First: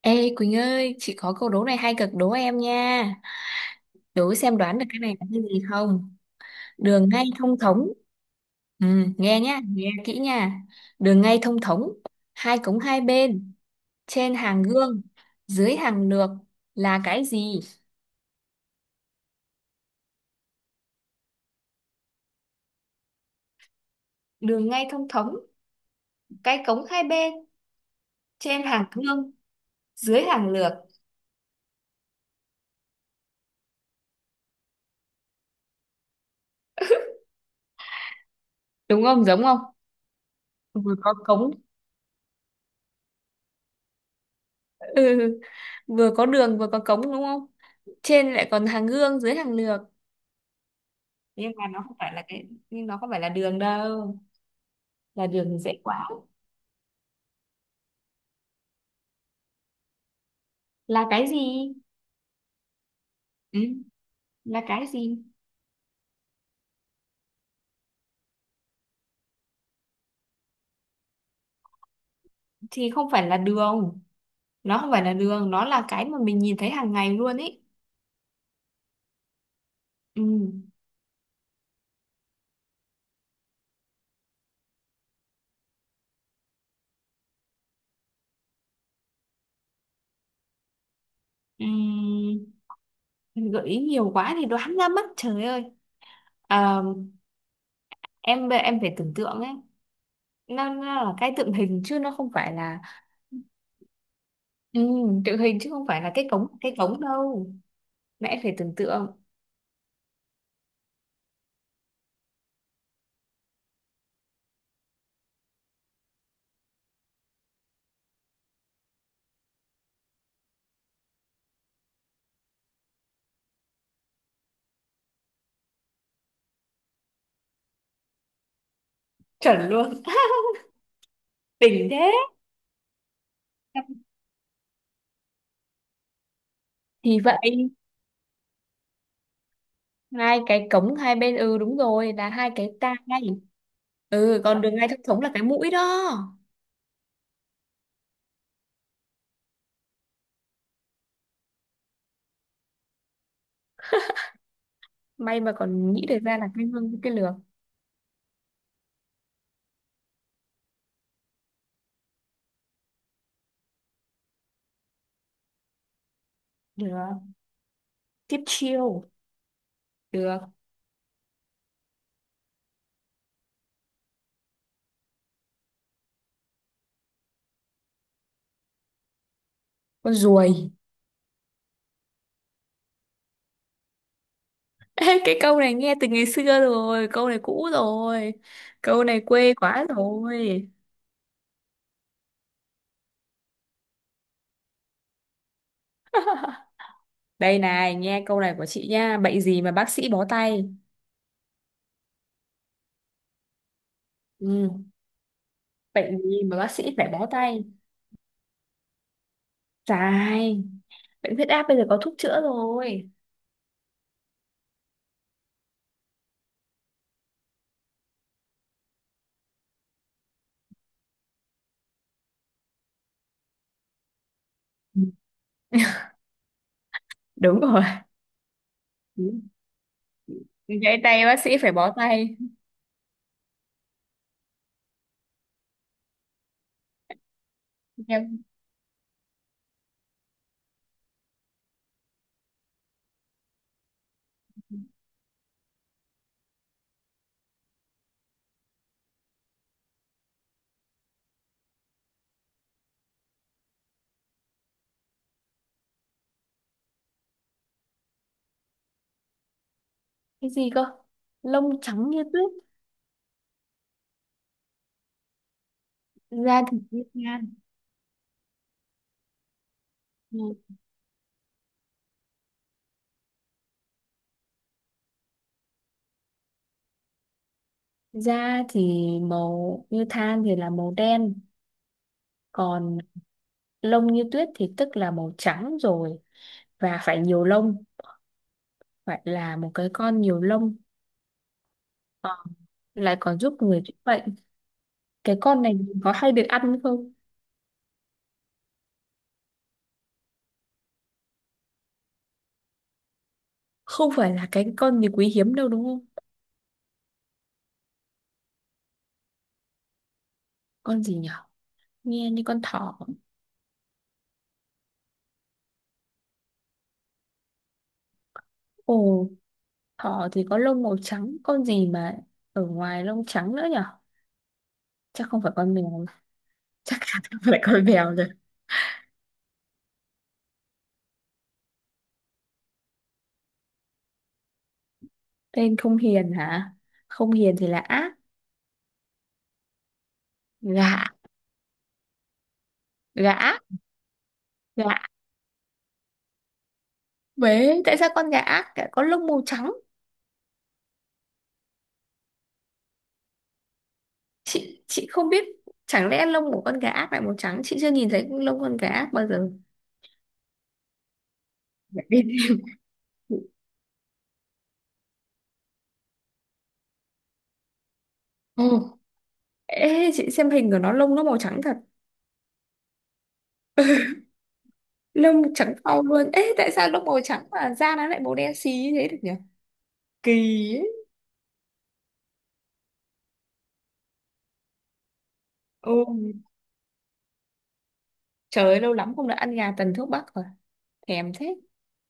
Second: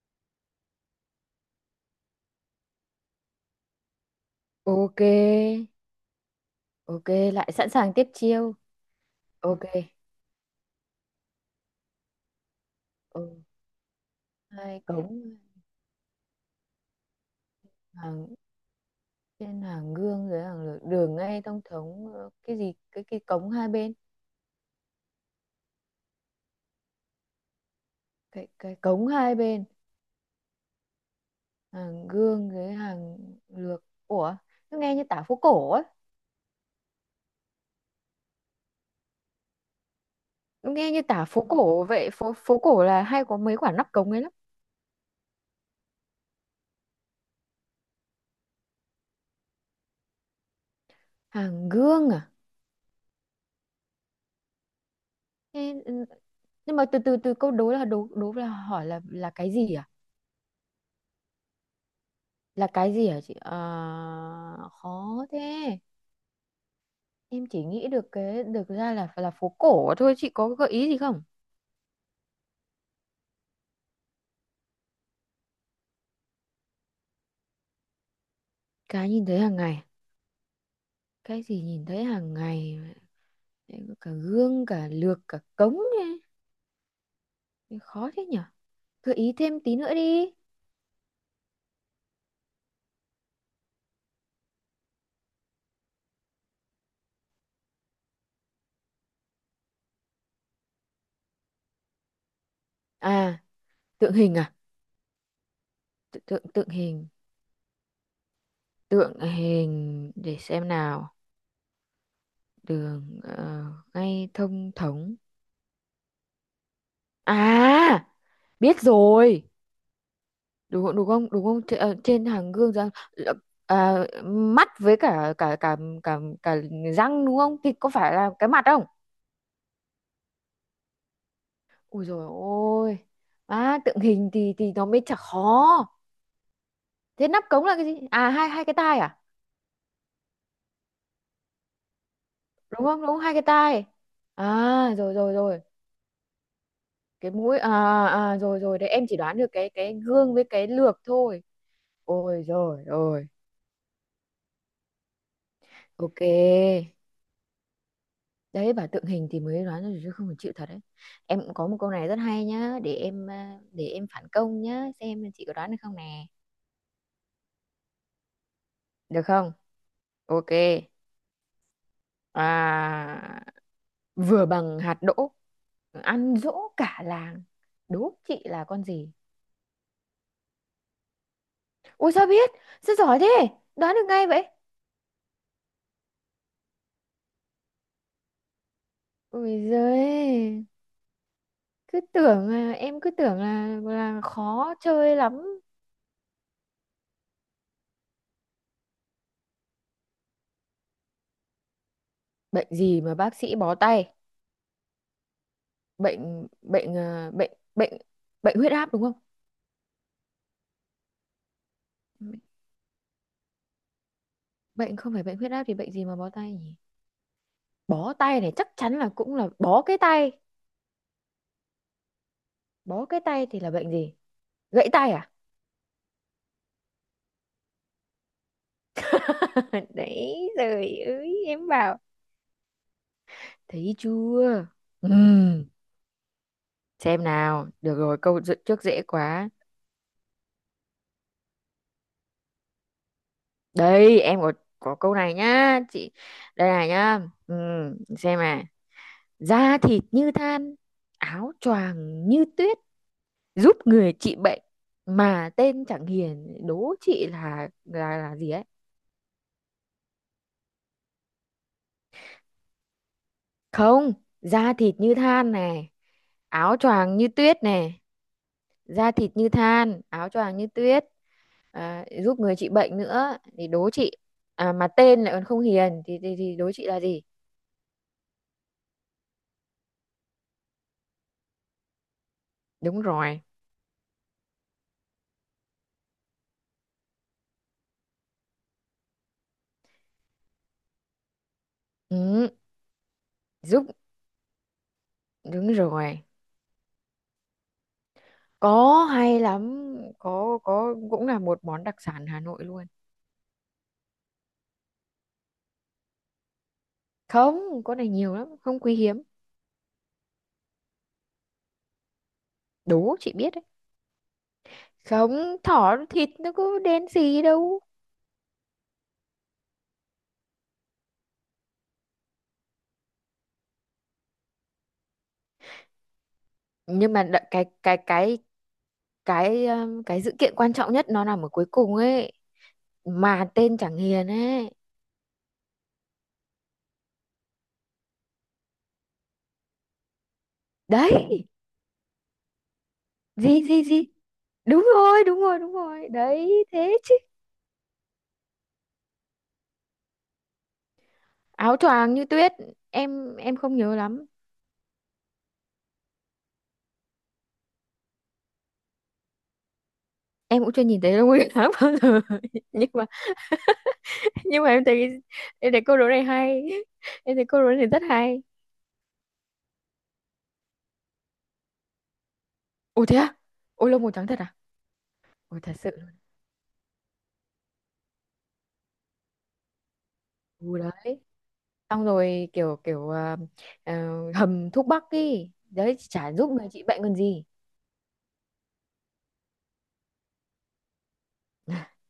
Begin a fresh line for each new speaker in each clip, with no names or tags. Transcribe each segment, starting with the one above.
Ê Quỳnh ơi, chị có câu đố này hay cực đố em nha. Đố xem đoán được cái
Ok,
này là cái gì không?
ok,
Đường ngay
lại
thông
sẵn
thống.
sàng tiếp chiêu.
Ừ, nghe nhá,
Ok,
nghe kỹ nha. Đường ngay thông thống, hai cống hai
ừ.
bên, trên hàng
Hai
gương,
cống
dưới hàng lược là cái gì?
hàng trên hàng gương dưới hàng lược, đường ngay thông thống, cái gì? Cái cống hai bên,
Đường ngay thông thống, cái cống hai bên,
cái
trên
cái
hàng
cống
gương,
hai bên,
dưới hàng lược.
hàng gương dưới hàng lược. Ủa, nó nghe như tả phố cổ ấy,
Đúng không? Giống không?
nó nghe
Vừa
như
có
tả phố
cống,
cổ vậy. Phố phố cổ là hay có mấy quả nắp cống ấy lắm.
ừ, vừa có đường vừa có cống đúng không? Trên lại còn hàng gương, dưới hàng lược. Nhưng mà
Hàng
nó không
gương
phải là
à?
cái nhưng nó không phải là đường đâu Là đường thì dễ
Thế, ừ,
quá.
nhưng mà từ từ từ câu đố là đố, đố là hỏi, là cái gì à?
Là cái gì?
Là cái gì hả chị à?
Ừ, là cái gì?
Khó thế. Em chỉ nghĩ được cái, được ra là phố cổ thôi. Chị có gợi ý gì không?
Thì không phải là đường. Nó không phải là đường, nó là cái mà mình nhìn thấy hàng ngày luôn ấy.
Cái nhìn thấy hàng ngày,
Ừ.
cái gì nhìn thấy hàng ngày? Em có cả gương, cả lược, cả cống ấy. Thế khó thế nhở, gợi ý thêm tí nữa đi.
Ừ. Gợi ý nhiều quá thì đoán ra mất, trời ơi. Ờ, em phải tưởng tượng ấy. Nó là cái tượng hình chứ nó không phải là
À, tượng hình à?
ừ, tượng hình chứ không phải là cái
Tượng,
cống cái cống
hình
đâu. Mẹ phải tưởng tượng.
tượng hình để xem nào. Đường ngay thông thống. À, biết rồi. Đúng không? Trên hàng gương răng là- à, mắt với cả, cả cả cả cả răng. Đúng không? Thì có phải là cái mặt không?
Chuẩn luôn. Đỉnh
Ui
thế.
rồi, ôi à, tượng hình thì nó mới chả khó.
Thì
Thế nắp cống
vậy.
là cái gì à? Hai Hai cái tai à?
Hai cái cống hai bên, ừ đúng rồi, là hai cái
Đúng
tai.
không? Hai cái tai.
Ừ, còn đường ngay
À
thông
rồi,
thống là
rồi
cái
rồi
mũi đó.
Cái mũi à? À rồi rồi đấy. Em chỉ đoán được cái gương với cái lược thôi. Ôi rồi rồi.
May mà còn nghĩ được
Ok,
ra là cái hương cái lược.
đấy, bà tượng hình thì mới đoán được chứ không phải chịu thật đấy. Em cũng có một câu này rất hay nhá, để em, để em phản công nhá, xem chị có đoán được không nè.
Được, tiếp chiêu.
Được không?
Được.
Ok. À, vừa bằng hạt đỗ, ăn dỗ cả làng, đố chị là con gì?
Con ruồi.
Ôi sao biết, sao giỏi thế, đoán được ngay vậy.
Ê, cái câu này nghe từ ngày xưa rồi, câu này cũ rồi, câu này
Ôi
quê quá
giời,
rồi.
cứ tưởng là, em cứ tưởng là khó chơi lắm.
Đây này, nghe câu này của chị nha. Bệnh gì mà bác sĩ bó tay?
Bệnh gì mà bác sĩ bó tay?
Ừ. Bệnh gì
bệnh
mà bác sĩ
bệnh
phải bó
à? Bệnh
tay?
bệnh bệnh huyết áp đúng không?
Dài. Bệnh huyết áp bây giờ có thuốc
Bệnh,
chữa rồi.
bệnh không phải bệnh huyết áp thì bệnh gì mà bó tay nhỉ? Bó tay này chắc chắn là cũng là bó cái tay. Bó cái tay thì là bệnh gì? Gãy
Ừ,
tay à?
đúng rồi. Ừ.
Đấy rồi
Gãy tay bác
ơi,
sĩ
em
phải bó
bảo.
tay.
Thấy chưa? Ừm, xem nào. Được rồi,
Em.
trước dễ quá. Đây, em có câu này nhá, chị. Đây này nhá. Xem à. Da thịt như than, áo choàng như tuyết, giúp người trị bệnh mà tên chẳng hiền, đố chị là gì ấy?
Cái gì cơ? Lông trắng như tuyết.
Không, da thịt như than này,
Da thì
áo
như
choàng như
than.
tuyết này, da thịt như than, áo
Ừ.
choàng như tuyết, à, giúp người trị bệnh nữa thì đố chị. À, mà tên lại còn không hiền thì thì đố chị là gì?
Da thì màu như than thì là màu đen. Còn
Đúng rồi.
lông như tuyết thì tức là màu trắng rồi, và phải nhiều lông, phải là một cái con nhiều lông. Ờ,
Ừ,
lại còn giúp người
giúp,
chữa bệnh. Cái con
đúng
này có
rồi.
hay được ăn không?
Có, hay lắm, có, cũng là một món đặc sản Hà Nội luôn.
Không phải là cái con gì quý hiếm đâu đúng không?
Không, con này nhiều lắm, không quý hiếm.
Con gì nhở? Nghe như con thỏ.
Đố chị biết đấy. Không, thỏ thịt nó có đen gì đâu.
Ồ. Thỏ thì có lông màu trắng, con gì mà ở ngoài lông trắng nữa nhở? Chắc không phải con mèo, chắc
Nhưng
chắn
mà
không
đợi,
phải con mèo rồi.
cái sự kiện quan trọng nhất nó nằm ở cuối cùng ấy, mà tên chẳng hiền ấy.
Tên không hiền hả? Không hiền thì là ác. Gã,
Đấy,
gã,
gì gì gì
gã.
đúng rồi đấy thế chứ.
Bế, tại sao con gã ác lại có lông màu trắng?
Áo choàng như tuyết. Em không nhớ lắm.
Chị không biết, chẳng lẽ lông của con gã ác lại màu trắng? Chị chưa nhìn thấy lông con gã ác bao giờ.
Em cũng chưa nhìn thấy đâu, Nguyên tháng bao giờ. Nhưng mà, nhưng mà em thấy, em thấy câu đố này hay, em thấy câu đố này rất hay.
Ồ, ê, chị xem hình của nó lông nó màu trắng thật.
Ủa thế à? Ôi lông màu trắng thật à?
Lông
Ôi thật
trắng
sự
au
luôn.
luôn. Ê, tại sao lông màu trắng mà da nó lại màu đen xí như thế được nhỉ? Kỳ
Ủa.
ấy.
Đấy, xong rồi, kiểu kiểu ờ, hầm thuốc bắc ý đấy, chả
Ừ.
giúp người trị bệnh còn gì.
Trời ơi, lâu lắm không được ăn gà tần thuốc bắc rồi. Thèm thế.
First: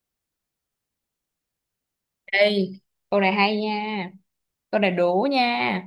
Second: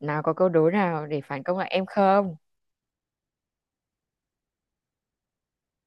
Nào, có câu đố nào để phản công lại em không?
Đây, câu này hay nha. Câu này đố nha.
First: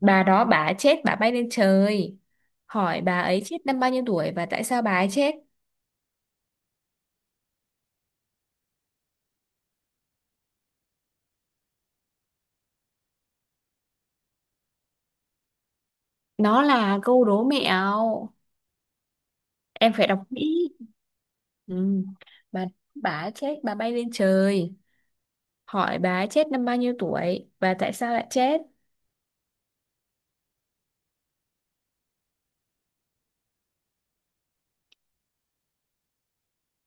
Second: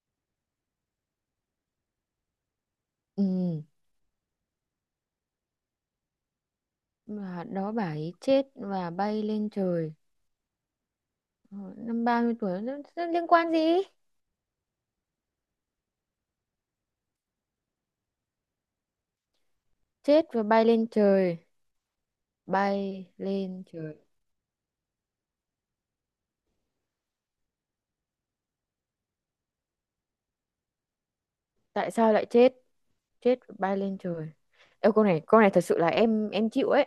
Bà đó bà chết bà bay lên trời. Hỏi bà ấy
Ừ,
chết năm bao nhiêu tuổi và tại sao bà ấy chết?
mà đó bà ấy chết và bay lên trời. Ờ, năm 30 tuổi nó liên quan gì?
Nó là câu đố mẹo. Em phải đọc
Chết và bay
kỹ.
lên trời,
Ừ. Bà
bay
bà ấy chết
lên
bà bay
trời,
lên trời. Hỏi bà ấy chết năm bao nhiêu tuổi và tại sao lại chết?
tại sao lại chết? Chết và bay lên trời. Ê, câu này, câu này thật sự là em, chịu ấy.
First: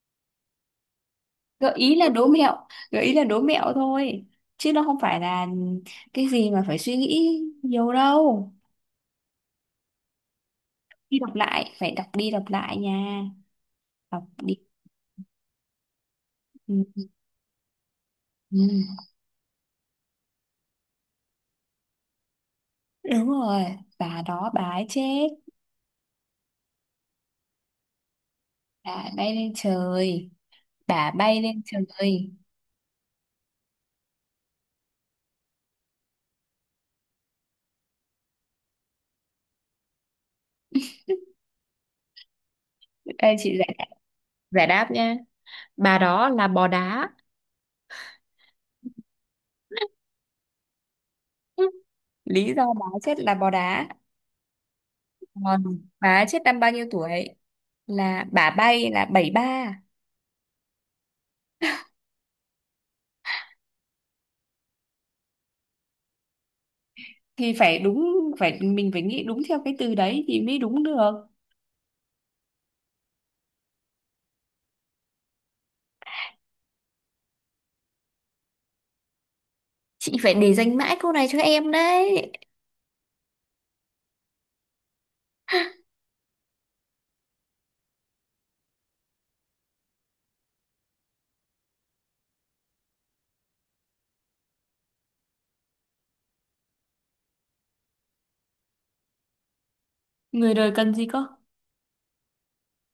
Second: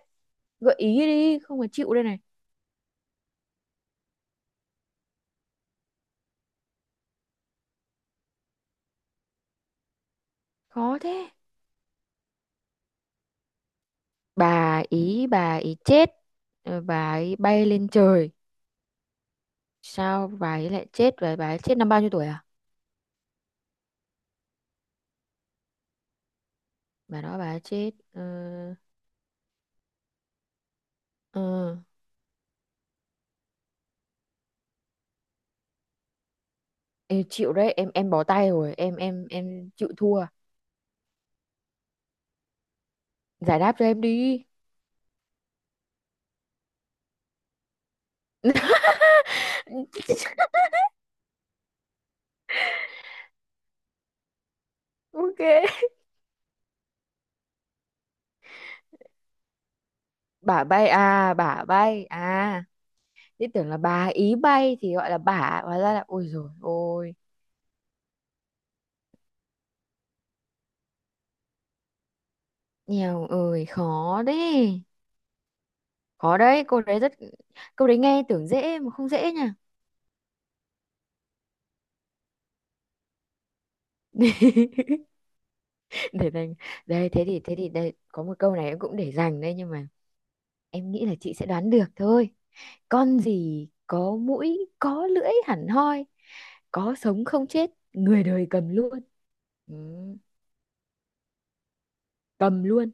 Gợi ý đi, không mà
Gợi
chịu
ý
đây
là
này.
đố mẹo, gợi ý là đố mẹo thôi. Chứ nó không phải là cái gì mà phải suy nghĩ nhiều đâu.
Khó
Khi
thế.
đọc lại phải đọc đi đọc lại nha, đọc đi.
Bà ý, bà ý chết, ờ,
Ừ.
bà ấy bay lên trời.
Ừ.
Sao bà ấy lại chết và bà ấy chết năm bao nhiêu tuổi à?
Đúng rồi. Bà đó bà ấy chết,
Bà đó bà ấy chết. Ờ,
bà bay lên trời, bà
ờ,
bay lên trời.
em chịu đấy, em bó tay rồi, em chịu thua.
Đây chị
Giải đáp cho em đi.
giải đáp nha. Bà đó là bò đá. Ừ. Lý do bà ấy chết là bò đá.
Ok.
Còn bà ấy chết năm bao nhiêu tuổi là bà bay là 73.
Bả bay à? Bả bay à? Thế tưởng là bà ý bay thì gọi là bả, hóa ra là, ôi rồi ôi.
Thì phải đúng, phải mình phải nghĩ đúng theo cái từ đấy thì mới đúng được.
Nghèo ơi khó đấy, khó đấy cô đấy, câu đấy nghe tưởng dễ mà không dễ nha.
Chị phải để dành mãi câu này cho em đấy.
Để dành. Đây thế thì, thế thì đây có một câu này em cũng để dành đây, nhưng mà em nghĩ là chị sẽ đoán được thôi. Con gì có mũi có lưỡi hẳn hoi, có sống không chết, người đời cầm luôn. Ừ,
Người đời cần gì cơ?
cầm luôn.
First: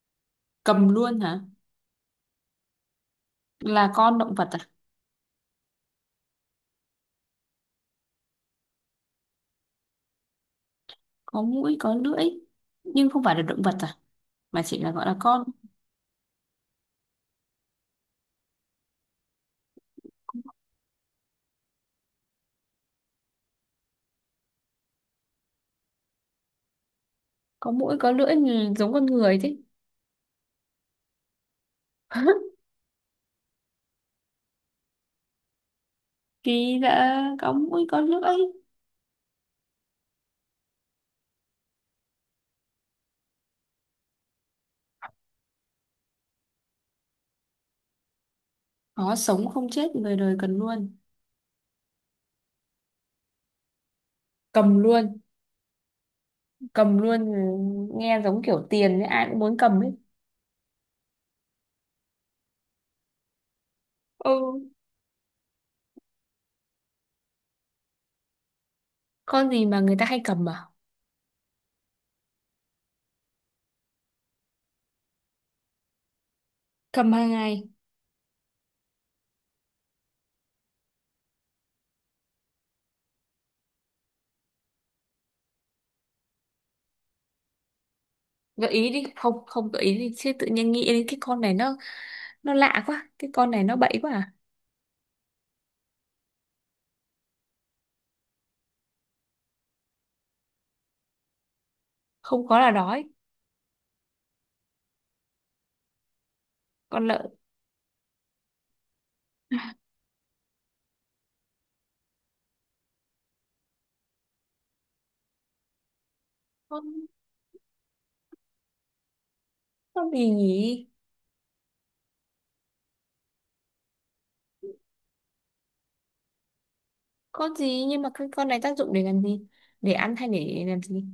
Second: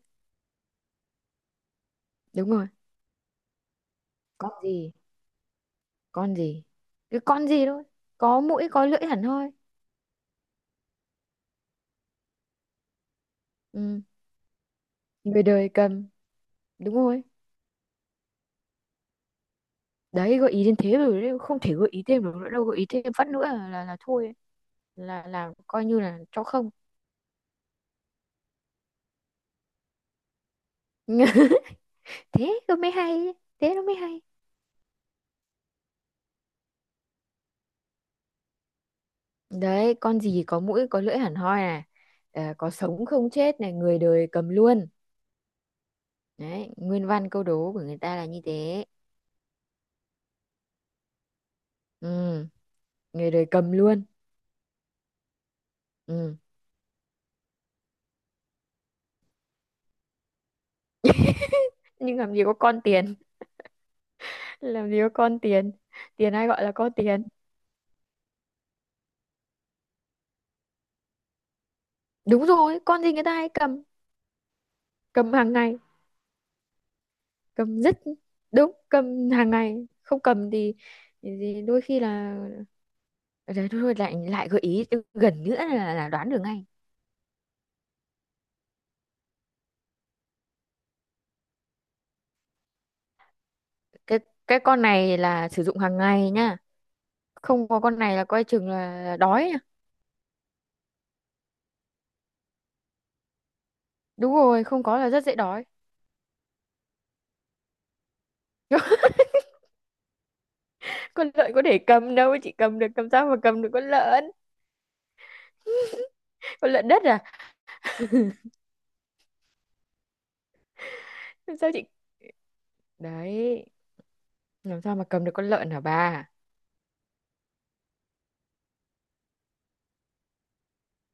Cầm luôn hả?
Đúng rồi.
Là con động vật
Con
à?
gì? Con gì cái con gì thôi? Có mũi có lưỡi hẳn hoi.
Có mũi, có lưỡi. Nhưng không phải là động vật à?
Ừ,
Mà chỉ là gọi là
người
con.
đời cầm. Đúng rồi đấy, gợi ý đến thế rồi đấy, không thể gợi ý thêm được nữa đâu, gợi ý thêm phát nữa là thôi ấy. Là coi như là cho không.
Có mũi, có lưỡi thì giống con người thế.
Thế nó mới hay, thế nó mới hay.
Kỳ lạ, có mũi, có lưỡi.
Đấy, con gì có mũi có lưỡi hẳn hoi à? Ờ, có sống không chết này, người đời cầm luôn. Đấy, nguyên văn câu đố của người ta là như thế.
Có sống không chết, người đời cần luôn.
Ừ, người đời cầm luôn.
Cầm luôn.
Ừ.
Cầm luôn ừ, nghe giống kiểu tiền ấy, ai cũng muốn cầm ấy.
Nhưng làm gì có con tiền.
Ừ.
Làm gì có con tiền. Tiền ai gọi là có tiền?
Con gì mà người ta hay cầm à?
Đúng rồi, con gì người ta hay cầm, cầm hàng ngày.
Cầm hàng ngày.
Cầm rất đúng cầm hàng ngày. Không cầm thì đôi khi là, đấy thôi thôi, lại lại gợi ý gần nữa là đoán được ngay.
Gợi ý đi. Không, không gợi ý đi. Chứ tự nhiên nghĩ đến cái con này nó lạ quá. Cái con này nó bậy quá
cái
à?
cái con này là sử dụng hàng ngày nha, không có con này là coi chừng là đói nha.
Không có là đói.
Đúng rồi, không có là rất dễ đói.
Con
Con lợn có để cầm đâu chị, cầm được, cầm sao mà cầm được con lợn. Con lợn đất
lợn.
à?
Con gì nhỉ?
Làm sao chị, đấy, làm sao mà cầm được con lợn hả bà.
Con gì nhưng mà cái con này tác dụng để làm gì, để ăn hay để làm gì?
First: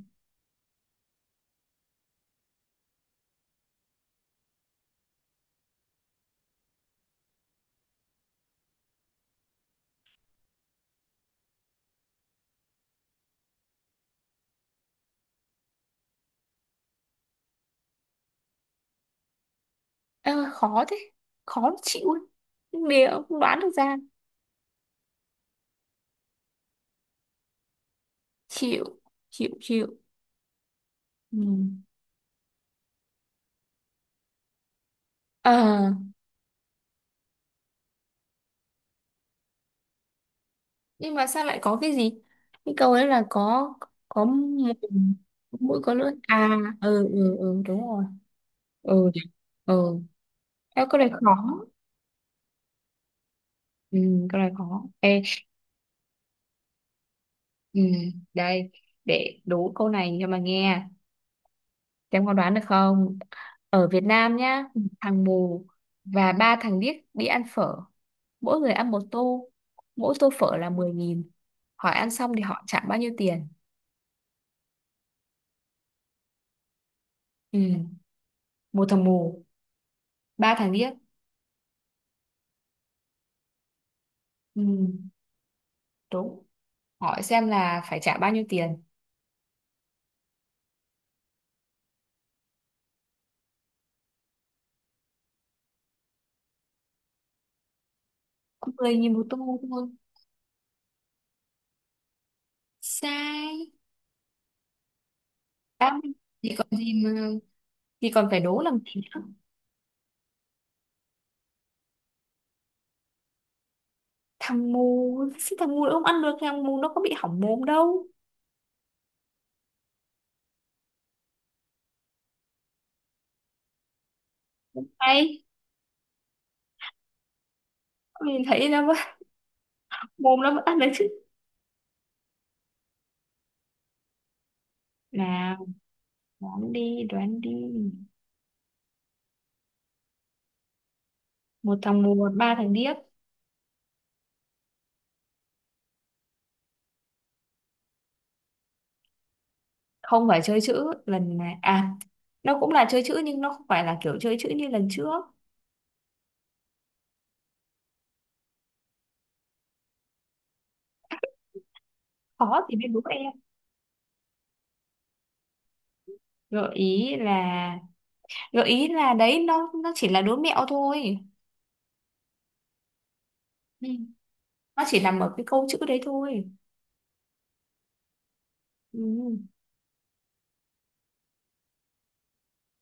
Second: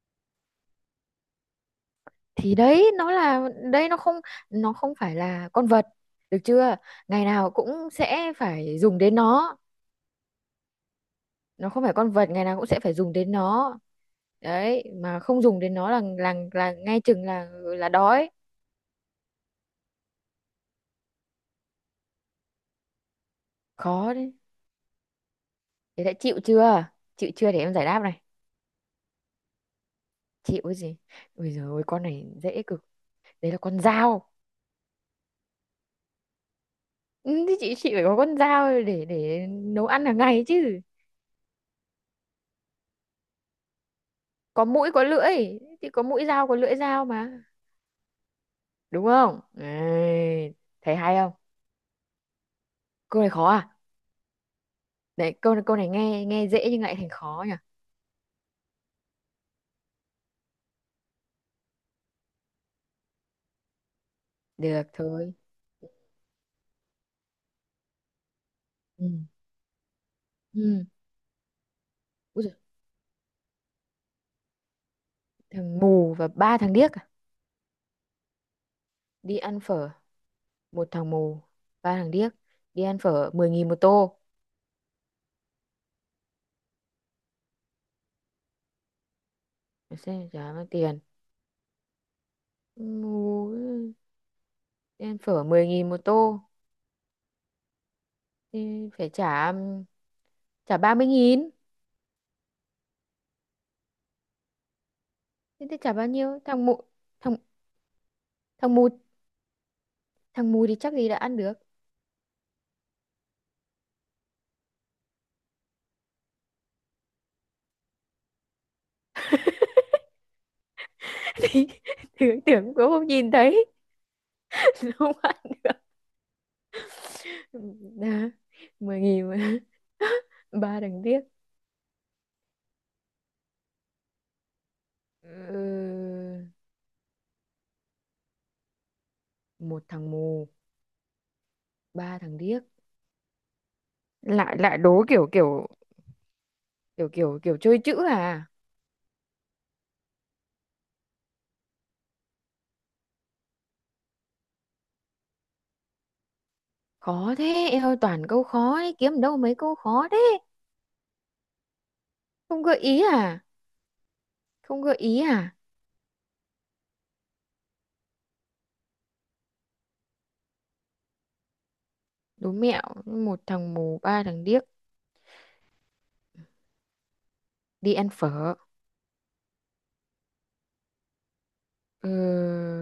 Thì đấy, nó là đây, nó không, nó không phải là con vật, được chưa? Ngày nào cũng sẽ phải dùng đến nó không phải con vật, ngày nào cũng sẽ phải dùng đến nó đấy, mà không dùng đến nó là ngay chừng là đói
Ơ, khó thế, khó chịu ấy. Liệu không đoán được ra.
khó đấy. Thế đã chịu chưa? Chịu chưa để em giải đáp này?
Chịu, chịu, chịu.
Chịu cái gì?
Ừ.
Ôi giời ơi, con này dễ cực. Đấy là con dao.
Ờ,
Ừ, thì chị, phải có con dao để nấu ăn hàng ngày chứ.
nhưng mà sao lại có cái gì, cái câu ấy là có
Có
mũi.
mũi có lưỡi
Mũi
thì
có
có
lưỡi
mũi dao
à?
có lưỡi dao
Ừ, ừ,
mà.
ừ, đúng rồi.
Đúng
Ừ.
không?
Ừ.
Đấy,
Ê,
thấy
câu này
hay không?
khó.
Câu này khó à?
Ừ, câu này khó. Ê,
Đấy, câu câu này nghe nghe dễ nhưng lại thành khó nhỉ.
ừ, đây, để đố câu này cho mà nghe. Em có đoán được không? Ở Việt Nam nhá,
Được
thằng
thôi.
mù và ba thằng điếc đi ăn phở. Mỗi người ăn một
Ừ.
tô. Mỗi tô phở là
Ừ.
10.000. Hỏi ăn xong thì
Úi giời,
họ trả bao nhiêu tiền?
thằng mù và ba thằng điếc à?
Ừ. Một thằng
Đi
mù,
ăn phở,
ba thằng
một
điếc.
thằng mù, ba thằng điếc, đi ăn phở mười 000 một tô.
Ừ. Đúng. Hỏi xem là phải trả bao nhiêu tiền?
Để xem trả bao tiền. Mú, em phở 10.000 một tô thì
Mười
phải
nghìn một
trả
tô thôi.
trả ba mươi nghìn.
Sai.
Thế thì trả
Đáp
bao nhiêu?
thì
Thằng
còn
mụ,
gì mà,
Thằng
thì còn phải đố
thằng
làm
mù.
gì nữa.
Thằng mù thì chắc gì đã ăn được.
Thằng mù, thằng mù nó không ăn được. Thằng mù nó có bị hỏng mồm đâu.
Thì tưởng, cũng không nhìn thấy. Nó không ăn
Hay
được. Đó,
nhìn thấy nó vẫn-
10.000 mà.
mồm nó vẫn ăn
Ba
được
thằng điếc.
chứ. Nào,
Ừ,
đoán đi, đoán đi.
một thằng mù,
Một thằng
ba
mù,
thằng
ba
điếc.
thằng điếc.
Lại lại đố kiểu, kiểu kiểu chơi chữ à?
Không phải chơi chữ lần này. À, nó cũng là chơi chữ nhưng nó không phải là kiểu chơi chữ như lần trước.
Khó thế, em ơi, toàn câu khó ấy, kiếm đâu mấy câu khó thế.
Khó
Không
thì
gợi
mới đố
ý
em.
à? Không gợi ý à?
Gợi ý là... Gợi ý là đấy, nó chỉ là đố mẹo thôi.
Đố mẹo, một thằng
Ừ.
mù, ba thằng điếc,
Nó chỉ nằm ở cái câu chữ đấy thôi.
đi ăn phở.
Ừ.
Ờ,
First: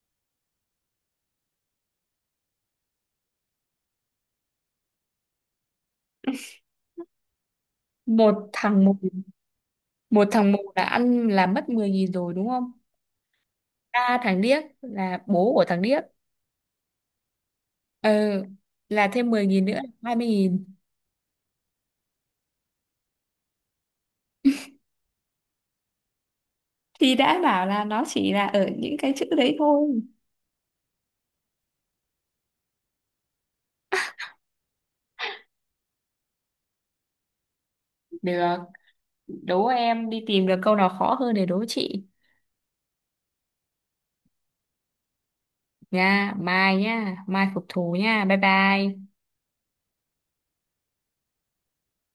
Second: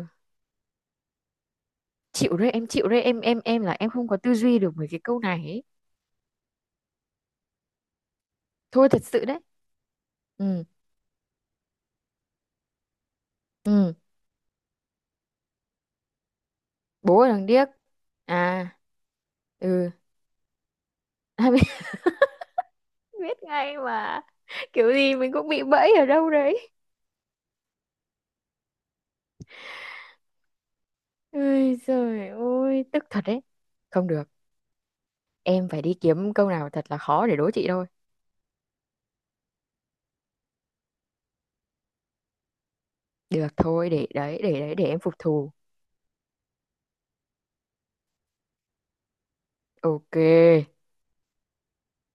chịu đấy, em chịu đấy, em, em là em không có tư duy được mấy cái câu này ấy.
Một thằng
Thôi
mù.
thật sự đấy.
Một thằng mù
Ừ,
là ăn là mất 10.000 rồi đúng không?
ừ,
Ba thằng điếc là bố của thằng điếc.
bố là thằng điếc.
Ừ,
À,
là thêm 10.000 nữa,
ừ.
20.000.
À, biết, biết ngay mà. Kiểu gì mình cũng bị bẫy ở đâu đấy.
Thì đã bảo là nó chỉ là ở những cái chữ đấy thôi.
Ôi trời ơi, tức thật đấy. Không được. Em phải đi kiếm câu nào thật là khó để đố chị thôi.
Được, đố em đi tìm được câu nào khó hơn để đố chị.
Được thôi. Để đấy, để đấy để em phục thù.
Nha mai, nha mai phục thù nha, bye bye.
Ok.